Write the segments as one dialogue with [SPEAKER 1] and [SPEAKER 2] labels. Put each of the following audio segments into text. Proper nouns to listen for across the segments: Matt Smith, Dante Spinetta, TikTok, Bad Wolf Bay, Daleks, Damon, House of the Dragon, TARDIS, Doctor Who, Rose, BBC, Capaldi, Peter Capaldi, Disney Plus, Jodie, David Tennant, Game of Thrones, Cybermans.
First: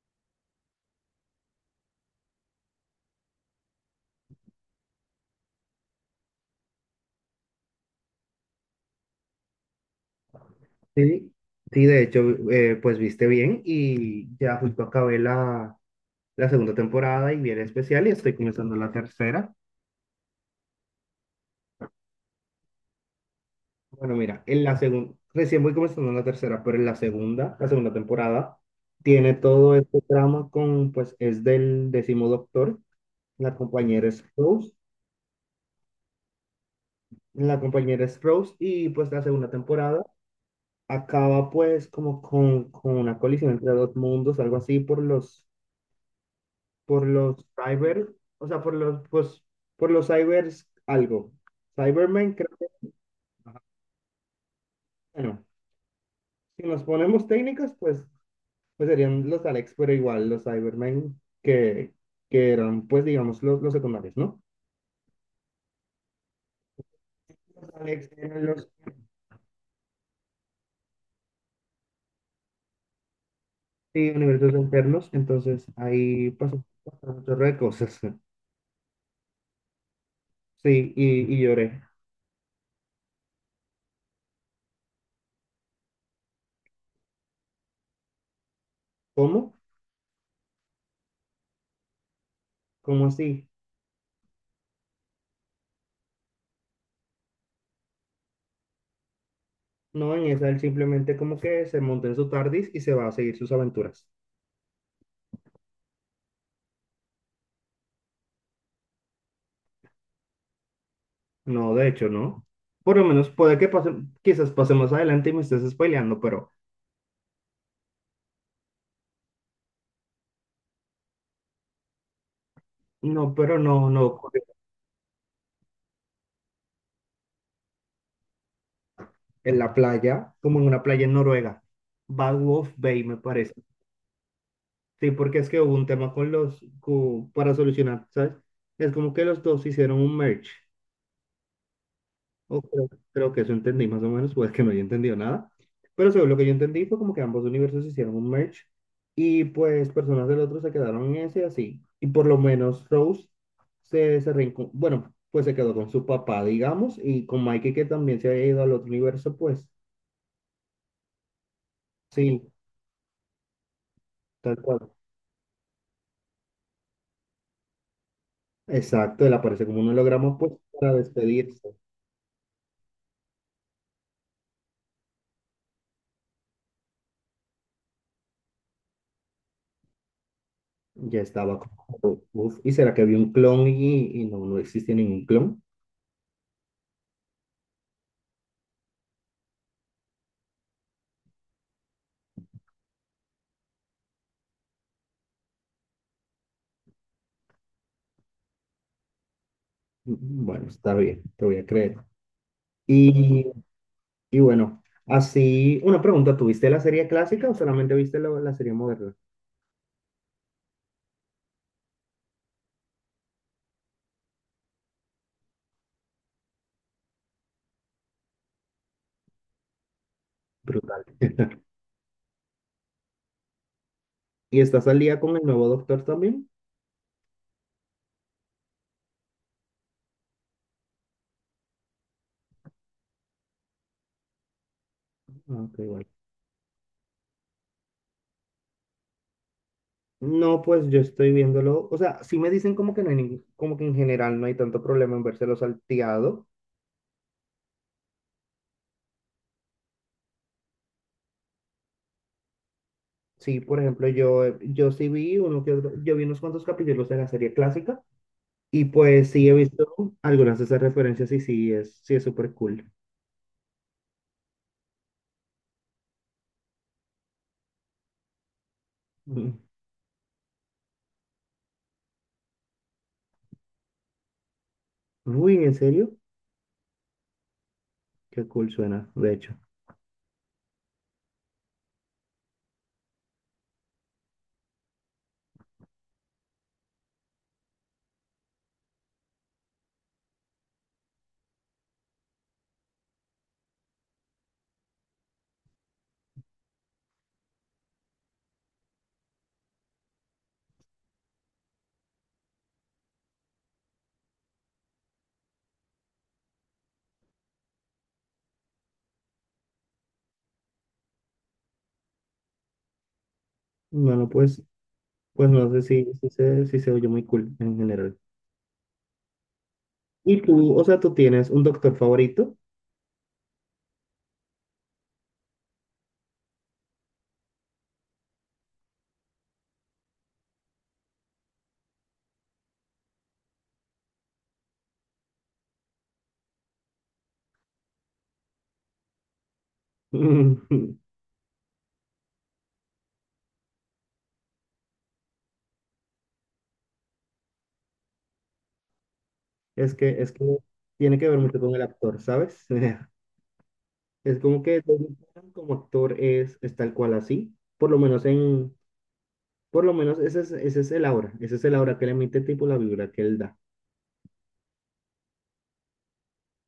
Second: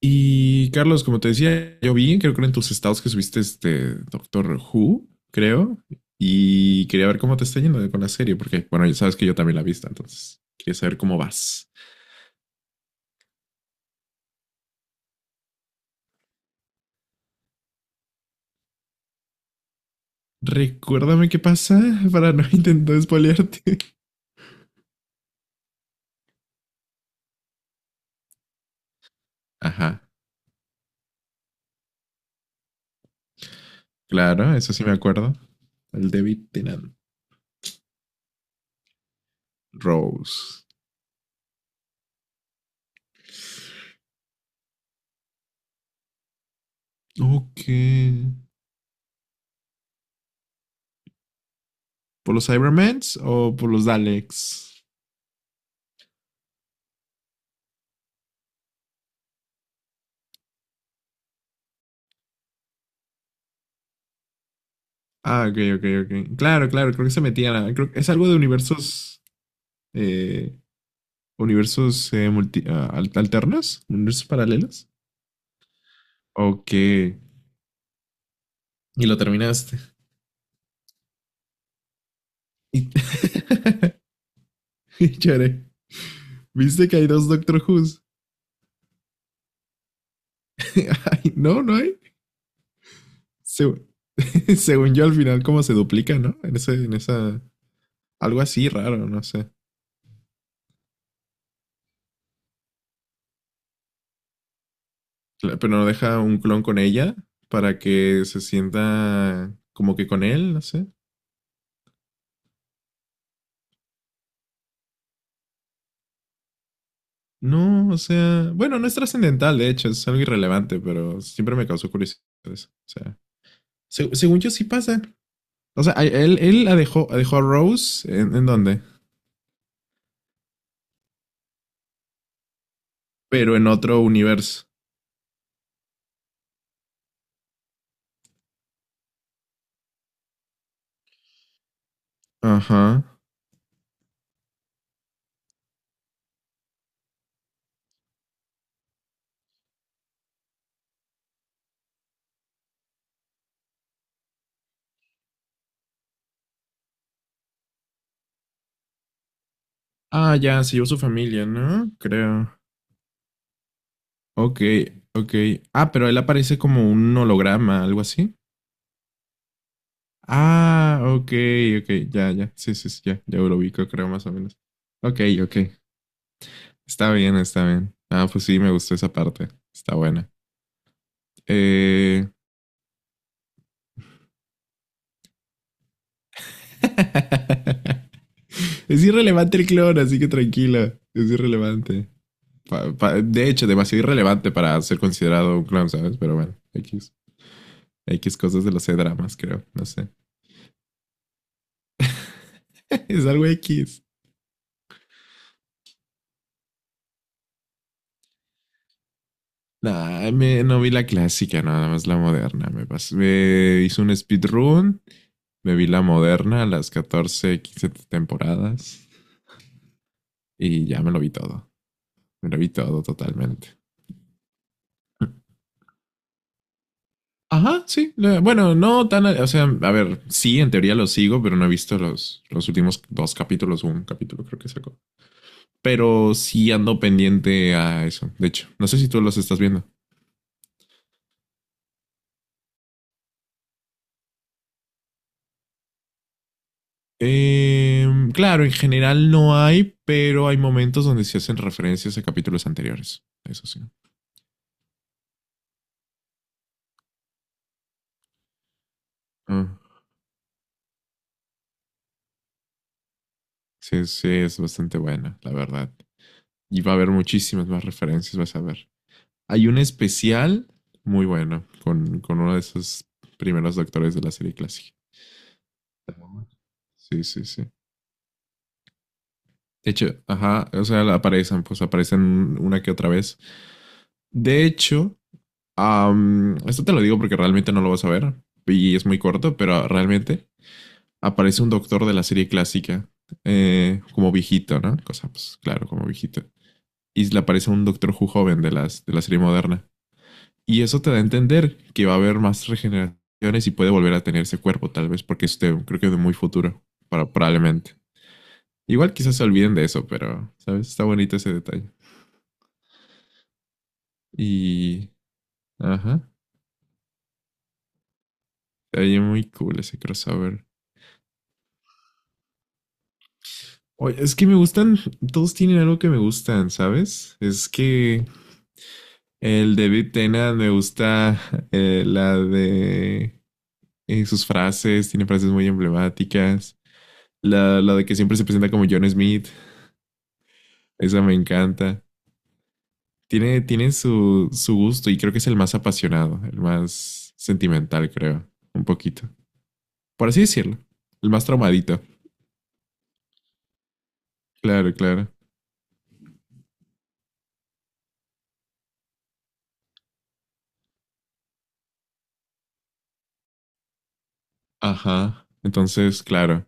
[SPEAKER 1] Y Carlos, como te decía, yo vi, creo que en tus estados que subiste este Doctor Who, creo, y quería ver cómo te está yendo de con la serie, porque, bueno, ya sabes que yo también la he visto, entonces quería saber cómo
[SPEAKER 2] Sí,
[SPEAKER 1] vas.
[SPEAKER 2] sí, de hecho, pues viste bien y ya justo acabé la segunda temporada y viene especial y estoy comenzando la tercera.
[SPEAKER 1] Recuérdame qué pasa para no intentar spoilearte.
[SPEAKER 2] Bueno, mira, en la segunda, recién voy comenzando la tercera, pero en la segunda, temporada, tiene todo este
[SPEAKER 1] Ajá,
[SPEAKER 2] drama con, pues es del décimo doctor, la compañera es
[SPEAKER 1] claro,
[SPEAKER 2] Rose,
[SPEAKER 1] eso sí me acuerdo. El David Tennant.
[SPEAKER 2] la compañera es Rose y pues la segunda temporada
[SPEAKER 1] Rose.
[SPEAKER 2] acaba pues como con, una colisión entre dos mundos, algo así por los
[SPEAKER 1] Ok.
[SPEAKER 2] cyber, o sea, por los, pues, por los cybers algo. Cybermen
[SPEAKER 1] ¿Por los
[SPEAKER 2] creo que,
[SPEAKER 1] Cybermans o
[SPEAKER 2] ajá.
[SPEAKER 1] por los Daleks?
[SPEAKER 2] Bueno, si nos ponemos técnicas, pues, pues serían los Alex, pero igual los Cybermen que eran, pues, digamos, los secundarios, ¿no?
[SPEAKER 1] Ah, ok, ok, ok. Claro, claro, creo que se metían
[SPEAKER 2] Los
[SPEAKER 1] a... Creo que es
[SPEAKER 2] Alex
[SPEAKER 1] algo de
[SPEAKER 2] eran los.
[SPEAKER 1] eh, universos alternos,
[SPEAKER 2] Sí,
[SPEAKER 1] universos
[SPEAKER 2] universos
[SPEAKER 1] paralelos.
[SPEAKER 2] internos, entonces ahí pasó,
[SPEAKER 1] Ok.
[SPEAKER 2] pasó
[SPEAKER 1] Y
[SPEAKER 2] un chorro de cosas.
[SPEAKER 1] lo terminaste.
[SPEAKER 2] Sí, y lloré.
[SPEAKER 1] Y, y lloré. ¿Viste que hay dos Doctor Who's?
[SPEAKER 2] ¿Cómo?
[SPEAKER 1] Ay, no, no hay.
[SPEAKER 2] ¿Cómo así?
[SPEAKER 1] Se- Según yo, al final, como se duplica, ¿no? En ese, en esa. Algo así raro, no sé.
[SPEAKER 2] No, en esa él simplemente como que se monta en su TARDIS y se va a seguir sus aventuras.
[SPEAKER 1] Pero no deja un clon con ella para que se sienta como que con él, no sé.
[SPEAKER 2] No, de hecho, no. Por lo menos puede que pase, quizás pase más adelante y me estés spoileando,
[SPEAKER 1] No, o sea. Bueno, no es trascendental, de hecho, es algo irrelevante, pero siempre me causó curiosidad eso. O sea.
[SPEAKER 2] pero no, no
[SPEAKER 1] Según
[SPEAKER 2] ocurre.
[SPEAKER 1] yo sí pasa. O sea, él la dejó a Rose, ¿en dónde?
[SPEAKER 2] En la playa, como en una playa en Noruega, Bad Wolf Bay, me parece.
[SPEAKER 1] Pero en otro universo.
[SPEAKER 2] Sí, porque es que hubo un tema con los, para solucionar, ¿sabes? Es como que los dos hicieron un merge. O creo,
[SPEAKER 1] Ajá.
[SPEAKER 2] creo que eso entendí más o menos, pues que no haya entendido nada. Pero según lo que yo entendí fue como que ambos universos hicieron un merge y pues personas del otro se quedaron en ese así. Y por lo menos Rose se, bueno, pues se quedó con su papá, digamos, y con Mikey que también se había ido al otro universo, pues
[SPEAKER 1] Ah, ya, se llevó su familia, ¿no? Creo.
[SPEAKER 2] sí, tal
[SPEAKER 1] Ok,
[SPEAKER 2] cual.
[SPEAKER 1] ok. Ah, pero él aparece como un holograma, algo así.
[SPEAKER 2] Exacto, él aparece como un holograma pues para
[SPEAKER 1] Ah, ok,
[SPEAKER 2] despedirse.
[SPEAKER 1] ok, ya, ya. Sí, sí, sí, ya, ya lo ubico, creo, más o menos. Ok, ok. Está bien, está bien. Ah, pues sí, me gustó esa parte. Está buena.
[SPEAKER 2] Ya estaba como,
[SPEAKER 1] Eh...
[SPEAKER 2] uf, ¿y será que había un clon y no, no existe ningún clon?
[SPEAKER 1] es irrelevante el clon, así que tranquila. Es irrelevante. De hecho, demasiado irrelevante para ser considerado un clown, ¿sabes? Pero bueno, X. X cosas de los C-dramas, creo. No sé.
[SPEAKER 2] Bueno, está bien, te voy a creer.
[SPEAKER 1] Es
[SPEAKER 2] Y
[SPEAKER 1] algo X.
[SPEAKER 2] Y bueno, así, una pregunta, ¿tuviste la serie clásica o solamente viste la serie moderna?
[SPEAKER 1] Nah, no vi la clásica, nada más la moderna. Me hice un speedrun, me vi la moderna, las 14 15 temporadas y
[SPEAKER 2] Brutal.
[SPEAKER 1] ya me lo vi todo. Me lo vi todo totalmente.
[SPEAKER 2] ¿Y estás al día con el nuevo Doctor también?
[SPEAKER 1] Ajá, sí. Bueno, no tan. O sea, a ver, sí, en teoría lo sigo, pero no he visto los últimos dos capítulos o un capítulo, creo que sacó.
[SPEAKER 2] Ah, ok, bueno.
[SPEAKER 1] Pero sí ando pendiente a eso. De hecho, no sé si tú los estás viendo.
[SPEAKER 2] No, pues yo estoy viéndolo, o sea, sí me dicen como que no hay como que en general no hay tanto problema en vérselo salteado.
[SPEAKER 1] Eh, claro, en general no hay, pero hay momentos donde se hacen referencias a capítulos anteriores.
[SPEAKER 2] Sí,
[SPEAKER 1] Eso
[SPEAKER 2] por
[SPEAKER 1] sí.
[SPEAKER 2] ejemplo, yo, yo sí vi yo vi unos cuantos capítulos de la serie clásica y pues sí he
[SPEAKER 1] Ah,
[SPEAKER 2] visto algunas de esas referencias y sí es súper cool.
[SPEAKER 1] sí, sí, es bastante buena, la verdad. Y va a haber muchísimas más referencias, vas a ver.
[SPEAKER 2] Ujú.
[SPEAKER 1] Hay un especial muy bueno con uno de esos primeros doctores de la serie clásica.
[SPEAKER 2] Uy, ¿en serio?
[SPEAKER 1] Sí, sí, sí.
[SPEAKER 2] Qué cool suena, de hecho.
[SPEAKER 1] De hecho, ajá, o sea, pues aparecen una que otra vez. De hecho, esto te lo digo porque realmente no lo vas a ver y es muy corto, pero realmente aparece un doctor de la serie clásica, como viejito, ¿no? Cosa, pues claro, como viejito. Y le aparece un doctor Who joven de la serie moderna. Y eso te da a entender que va a haber más regeneraciones y puede volver a tener ese cuerpo, tal vez, porque creo que de muy futuro, para, probablemente. Igual quizás se olviden de eso, pero, ¿sabes? Está bonito ese detalle.
[SPEAKER 2] Bueno, pues
[SPEAKER 1] Y.
[SPEAKER 2] pues no sé si, si
[SPEAKER 1] Ajá.
[SPEAKER 2] se, si se oye muy cool en general.
[SPEAKER 1] Está muy cool ese
[SPEAKER 2] Y
[SPEAKER 1] crossover.
[SPEAKER 2] tú, o sea, tú tienes un doctor favorito.
[SPEAKER 1] Oye, es que me gustan, todos tienen algo que me gustan, ¿sabes? Es que el David Tennant me gusta la de sus frases, tiene frases muy emblemáticas. La de que siempre se presenta como John Smith, esa me encanta. Tiene su gusto y creo que es el más apasionado, el más sentimental, creo, un poquito.
[SPEAKER 2] Es que,
[SPEAKER 1] Por
[SPEAKER 2] es
[SPEAKER 1] así
[SPEAKER 2] que
[SPEAKER 1] decirlo,
[SPEAKER 2] tiene que
[SPEAKER 1] el
[SPEAKER 2] ver
[SPEAKER 1] más
[SPEAKER 2] mucho con el
[SPEAKER 1] traumadito.
[SPEAKER 2] actor, ¿sabes? Es como que
[SPEAKER 1] Claro,
[SPEAKER 2] David
[SPEAKER 1] claro.
[SPEAKER 2] Tennant como actor es tal cual así. Por lo menos ese es, el aura. Ese es el aura que le emite tipo la vibra que él da.
[SPEAKER 1] Ajá. Entonces, claro.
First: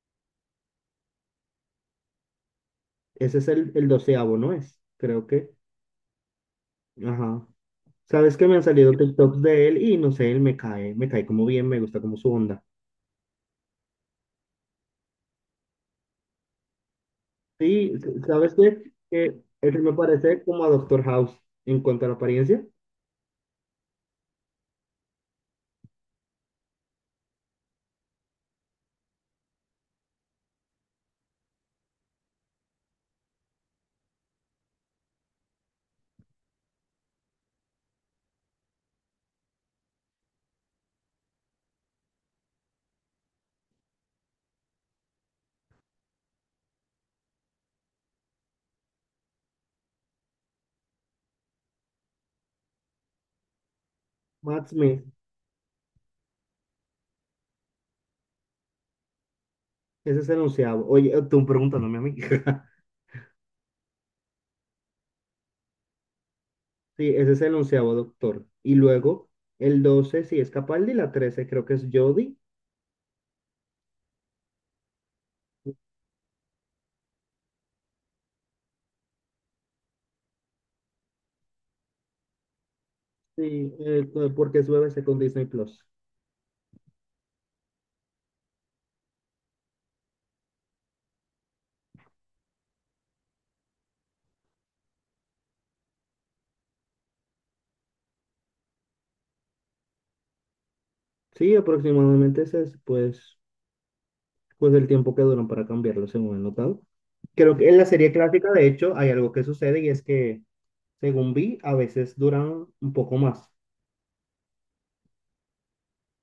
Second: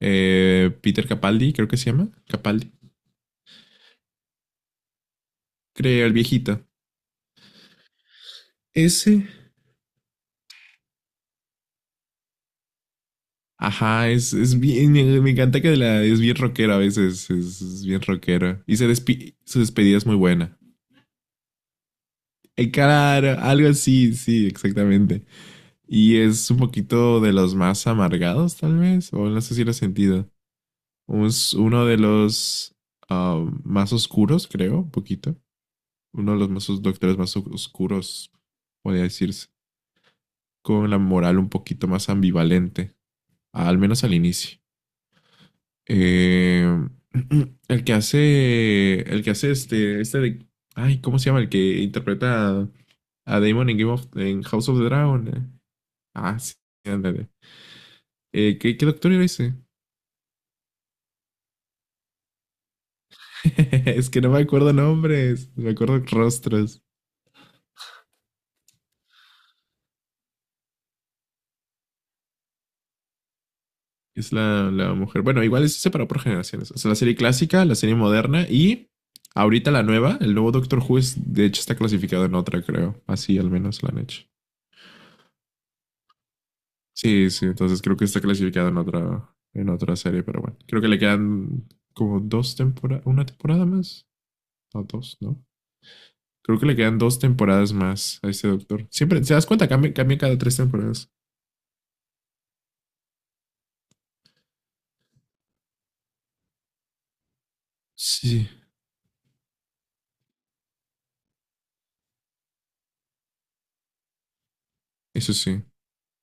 [SPEAKER 1] Peter Capaldi, creo que se llama. Capaldi.
[SPEAKER 2] Ese es el doceavo, ¿no es? Creo que.
[SPEAKER 1] Creo, el viejito.
[SPEAKER 2] Ajá. Sabes que me han salido
[SPEAKER 1] Ese.
[SPEAKER 2] TikToks de él y no sé, él me cae como bien, me gusta como su onda.
[SPEAKER 1] Ajá, es bien, me encanta es bien rockero a veces, es
[SPEAKER 2] Sí,
[SPEAKER 1] bien
[SPEAKER 2] ¿sabes
[SPEAKER 1] rockero. Y
[SPEAKER 2] qué? Que
[SPEAKER 1] su
[SPEAKER 2] él me
[SPEAKER 1] despedida es muy
[SPEAKER 2] parece
[SPEAKER 1] buena.
[SPEAKER 2] como a Doctor House en cuanto a la apariencia.
[SPEAKER 1] El cara, algo así, sí, exactamente. Y es un poquito de los más amargados, tal vez, o no sé si lo he sentido. Es uno de los más oscuros, creo, un poquito. Uno de los más os- Doctores más oscuros, podría decirse. Con la moral un poquito más ambivalente, al menos al inicio. Eh, el que hace. El que hace este. Este de. Ay, ¿cómo se llama? El que interpreta a Damon en, en House
[SPEAKER 2] Matt
[SPEAKER 1] of the
[SPEAKER 2] Smith,
[SPEAKER 1] Dragon. Ah, sí, ándale. ¿Qué doctor era ese?
[SPEAKER 2] ese es el onceavo. Oye, tú preguntándome a mí.
[SPEAKER 1] Es que no me acuerdo nombres, me acuerdo rostros.
[SPEAKER 2] Sí, ese es el onceavo doctor. Y luego, el 12 sí es Capaldi, la 13 creo que es Jodie.
[SPEAKER 1] Es la mujer. Bueno, igual eso se separó por generaciones. O sea, la serie clásica, la serie moderna y ahorita la nueva, el nuevo Doctor Who, es, de hecho está clasificado en otra, creo. Así
[SPEAKER 2] Sí,
[SPEAKER 1] al menos la han hecho.
[SPEAKER 2] porque es BBC con Disney Plus.
[SPEAKER 1] Sí, sí, entonces creo que está clasificado en otra serie, pero bueno, creo que le quedan como dos temporadas, una temporada más, no dos, ¿no? Creo que le quedan dos temporadas más a este doctor. Siempre, ¿te das cuenta? Cambia, cambia cada tres temporadas.
[SPEAKER 2] Sí, aproximadamente ese es pues, pues el tiempo que duran para cambiarlo, según he notado. Creo que en la serie
[SPEAKER 1] Sí.
[SPEAKER 2] clásica, de hecho, hay algo que sucede y es que, según vi, a veces duran un poco más.
[SPEAKER 1] Eso sí,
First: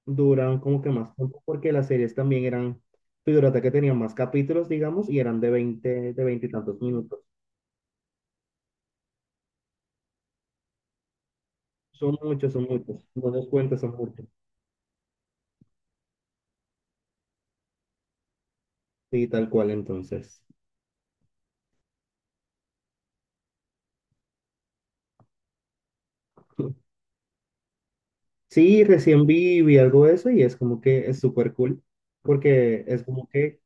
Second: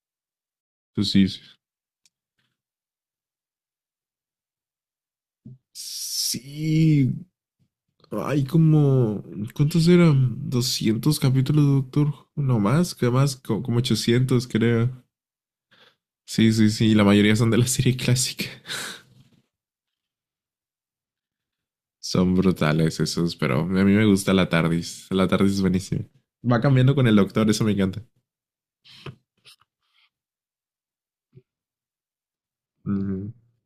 [SPEAKER 2] Duraron como que
[SPEAKER 1] eso
[SPEAKER 2] más
[SPEAKER 1] sí. Sí,
[SPEAKER 2] tiempo porque las series también eran, figúrate que tenían más capítulos, digamos, y eran de 20 y tantos
[SPEAKER 1] Sí,
[SPEAKER 2] minutos.
[SPEAKER 1] hay como, ¿cuántos eran? 200 capítulos, de doctor.
[SPEAKER 2] Son muchos,
[SPEAKER 1] No
[SPEAKER 2] son
[SPEAKER 1] más,
[SPEAKER 2] muchos.
[SPEAKER 1] que
[SPEAKER 2] No
[SPEAKER 1] más,
[SPEAKER 2] los
[SPEAKER 1] como
[SPEAKER 2] cuentas, son muchos.
[SPEAKER 1] 800, creo. Sí, sí, sí, y la mayoría son de la serie clásica.
[SPEAKER 2] Sí, tal cual, entonces.
[SPEAKER 1] Son brutales esos, pero a mí me gusta la TARDIS. La TARDIS es buenísima. Va cambiando con el doctor, eso me encanta.
[SPEAKER 2] Sí, recién vi, algo de eso y es como que es súper cool porque es como
[SPEAKER 1] Ujú.
[SPEAKER 2] que,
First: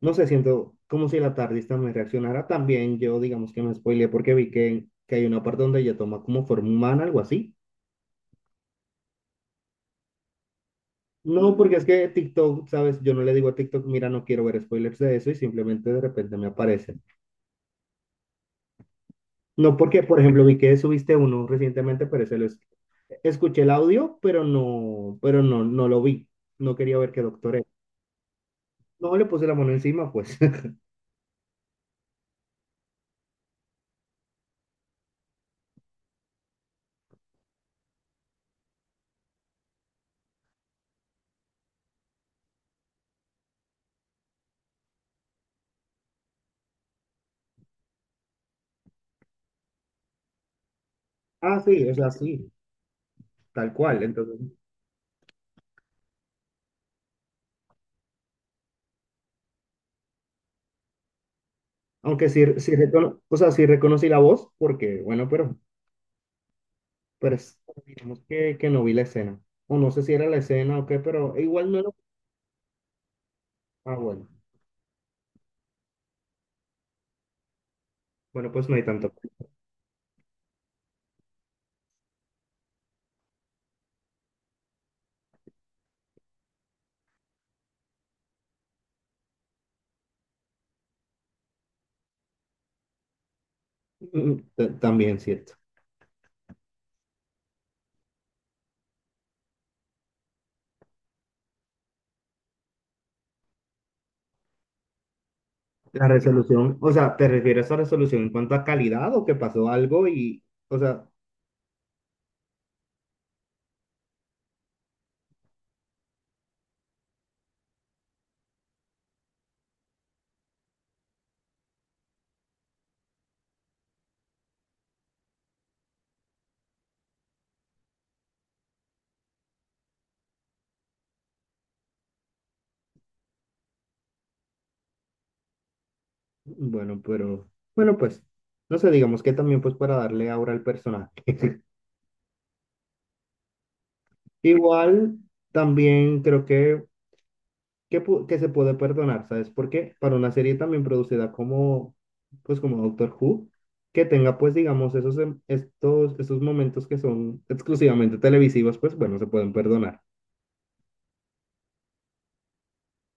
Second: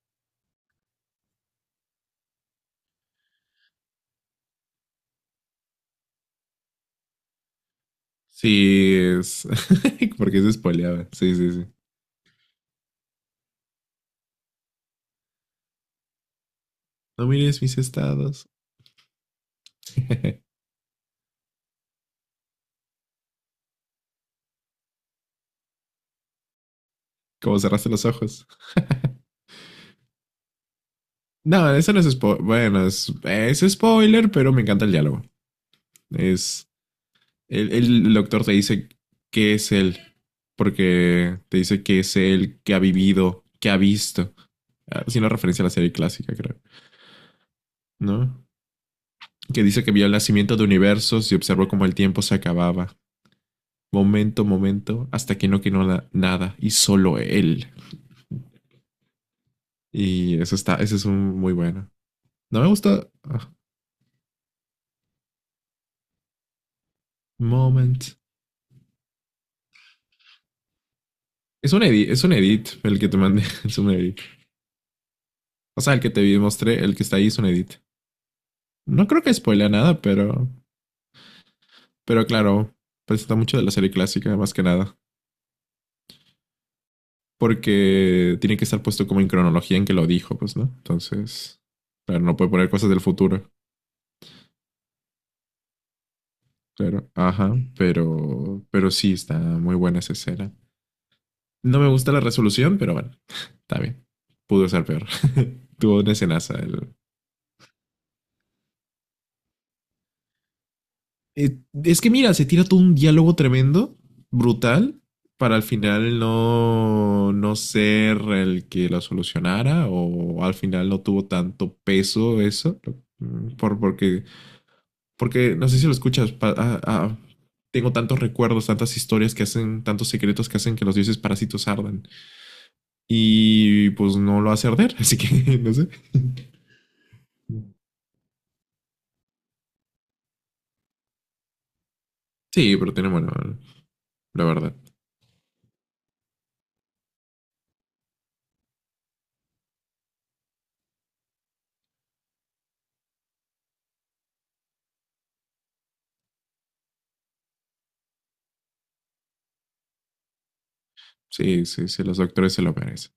[SPEAKER 2] no sé, siento como si la tardista me reaccionara. También yo, digamos que me spoileé porque vi que hay una parte donde ella toma como forma humana, algo así.
[SPEAKER 1] Sí, es. Porque se spoileaba. Sí, sí,
[SPEAKER 2] No,
[SPEAKER 1] sí.
[SPEAKER 2] porque es que TikTok, ¿sabes? Yo no le digo a TikTok, mira, no quiero ver spoilers de eso y simplemente de repente me aparecen.
[SPEAKER 1] No mires mis estados.
[SPEAKER 2] No porque, por ejemplo, vi que subiste uno recientemente, pero ese escuché el audio, pero no, no lo vi. No quería ver qué doctor
[SPEAKER 1] Como
[SPEAKER 2] era.
[SPEAKER 1] cerraste los ojos.
[SPEAKER 2] No le puse la mano encima, pues.
[SPEAKER 1] No, eso no es spoiler. Bueno, es spoiler, pero me encanta el diálogo. Es. El doctor te dice qué es él. Porque te dice que es él que ha vivido, que ha visto. Ah, haciendo referencia a la serie clásica, creo. ¿No? Que dice que vio el nacimiento de universos y
[SPEAKER 2] Ah,
[SPEAKER 1] observó cómo
[SPEAKER 2] sí,
[SPEAKER 1] el
[SPEAKER 2] es
[SPEAKER 1] tiempo se
[SPEAKER 2] así,
[SPEAKER 1] acababa,
[SPEAKER 2] tal cual. Entonces,
[SPEAKER 1] momento, momento, hasta que no quedó nada y solo él. Y eso está, ese es un muy bueno.
[SPEAKER 2] aunque sí,
[SPEAKER 1] No me gusta.
[SPEAKER 2] o sea, sí reconocí la voz, porque, bueno, pero
[SPEAKER 1] Moment.
[SPEAKER 2] digamos que no vi la escena. O no sé si era la escena o qué, pero igual no lo...
[SPEAKER 1] Es un edit el que te mandé, es un
[SPEAKER 2] Ah,
[SPEAKER 1] edit.
[SPEAKER 2] bueno.
[SPEAKER 1] O sea, el que te mostré, el que está ahí es un edit.
[SPEAKER 2] Bueno, pues no hay
[SPEAKER 1] No
[SPEAKER 2] tanto.
[SPEAKER 1] creo que spoilea nada, pero, claro, presenta mucho de la serie clásica, más que nada. Porque tiene que estar puesto como en cronología en que lo dijo, pues, ¿no? Entonces, claro, no puede poner cosas del futuro.
[SPEAKER 2] Mm, también cierto.
[SPEAKER 1] Claro, ajá, pero, sí está muy buena esa escena. No me gusta la resolución, pero bueno, está bien. Pudo ser peor. Tuvo
[SPEAKER 2] La
[SPEAKER 1] una escenaza.
[SPEAKER 2] resolución, o sea, ¿te refieres a resolución en cuanto a calidad o que pasó algo y, o sea,
[SPEAKER 1] Eh, es que mira, se tira todo un diálogo tremendo, brutal, para al final no ser el que lo solucionara o al final no tuvo tanto peso eso. Mm, Por, porque, Porque no sé si lo escuchas. Tengo tantos recuerdos, tantas historias que hacen, tantos secretos que hacen que los dioses parásitos ardan. Y pues no lo hace arder, así que no sé.
[SPEAKER 2] bueno, pero, bueno, pues, no sé, digamos que también pues para darle aura al personaje.
[SPEAKER 1] Sí, pero tiene bueno, la verdad.
[SPEAKER 2] Igual, también creo que, que se puede perdonar, ¿sabes? Porque para una serie también producida como, pues como Doctor Who, que tenga pues, digamos, esos, estos momentos que son exclusivamente televisivos, pues bueno, se pueden perdonar.
[SPEAKER 1] Sí, sí, sí, los doctores se lo merecen.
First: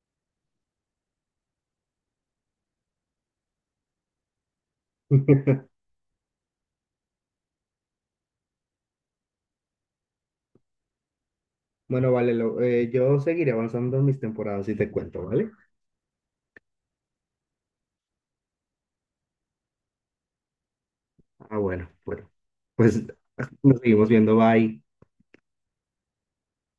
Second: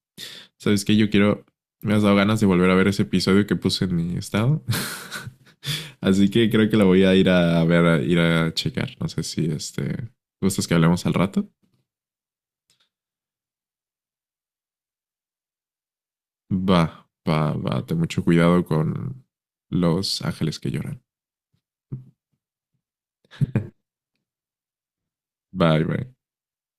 [SPEAKER 1] ¿Sabes qué? Yo quiero. Me has dado ganas de volver a ver ese episodio que puse en mi estado. Así que creo que la voy a ir a ver, a ir a checar. No sé si este. ¿Gustas que hablemos al rato?
[SPEAKER 2] Bueno, vale, yo seguiré avanzando en mis temporadas y te cuento, ¿vale?
[SPEAKER 1] Va, va, va. Ten mucho cuidado con los ángeles que lloran.
[SPEAKER 2] Ah, bueno, bueno. Pues nos seguimos viendo, bye.
[SPEAKER 1] Bye, bye.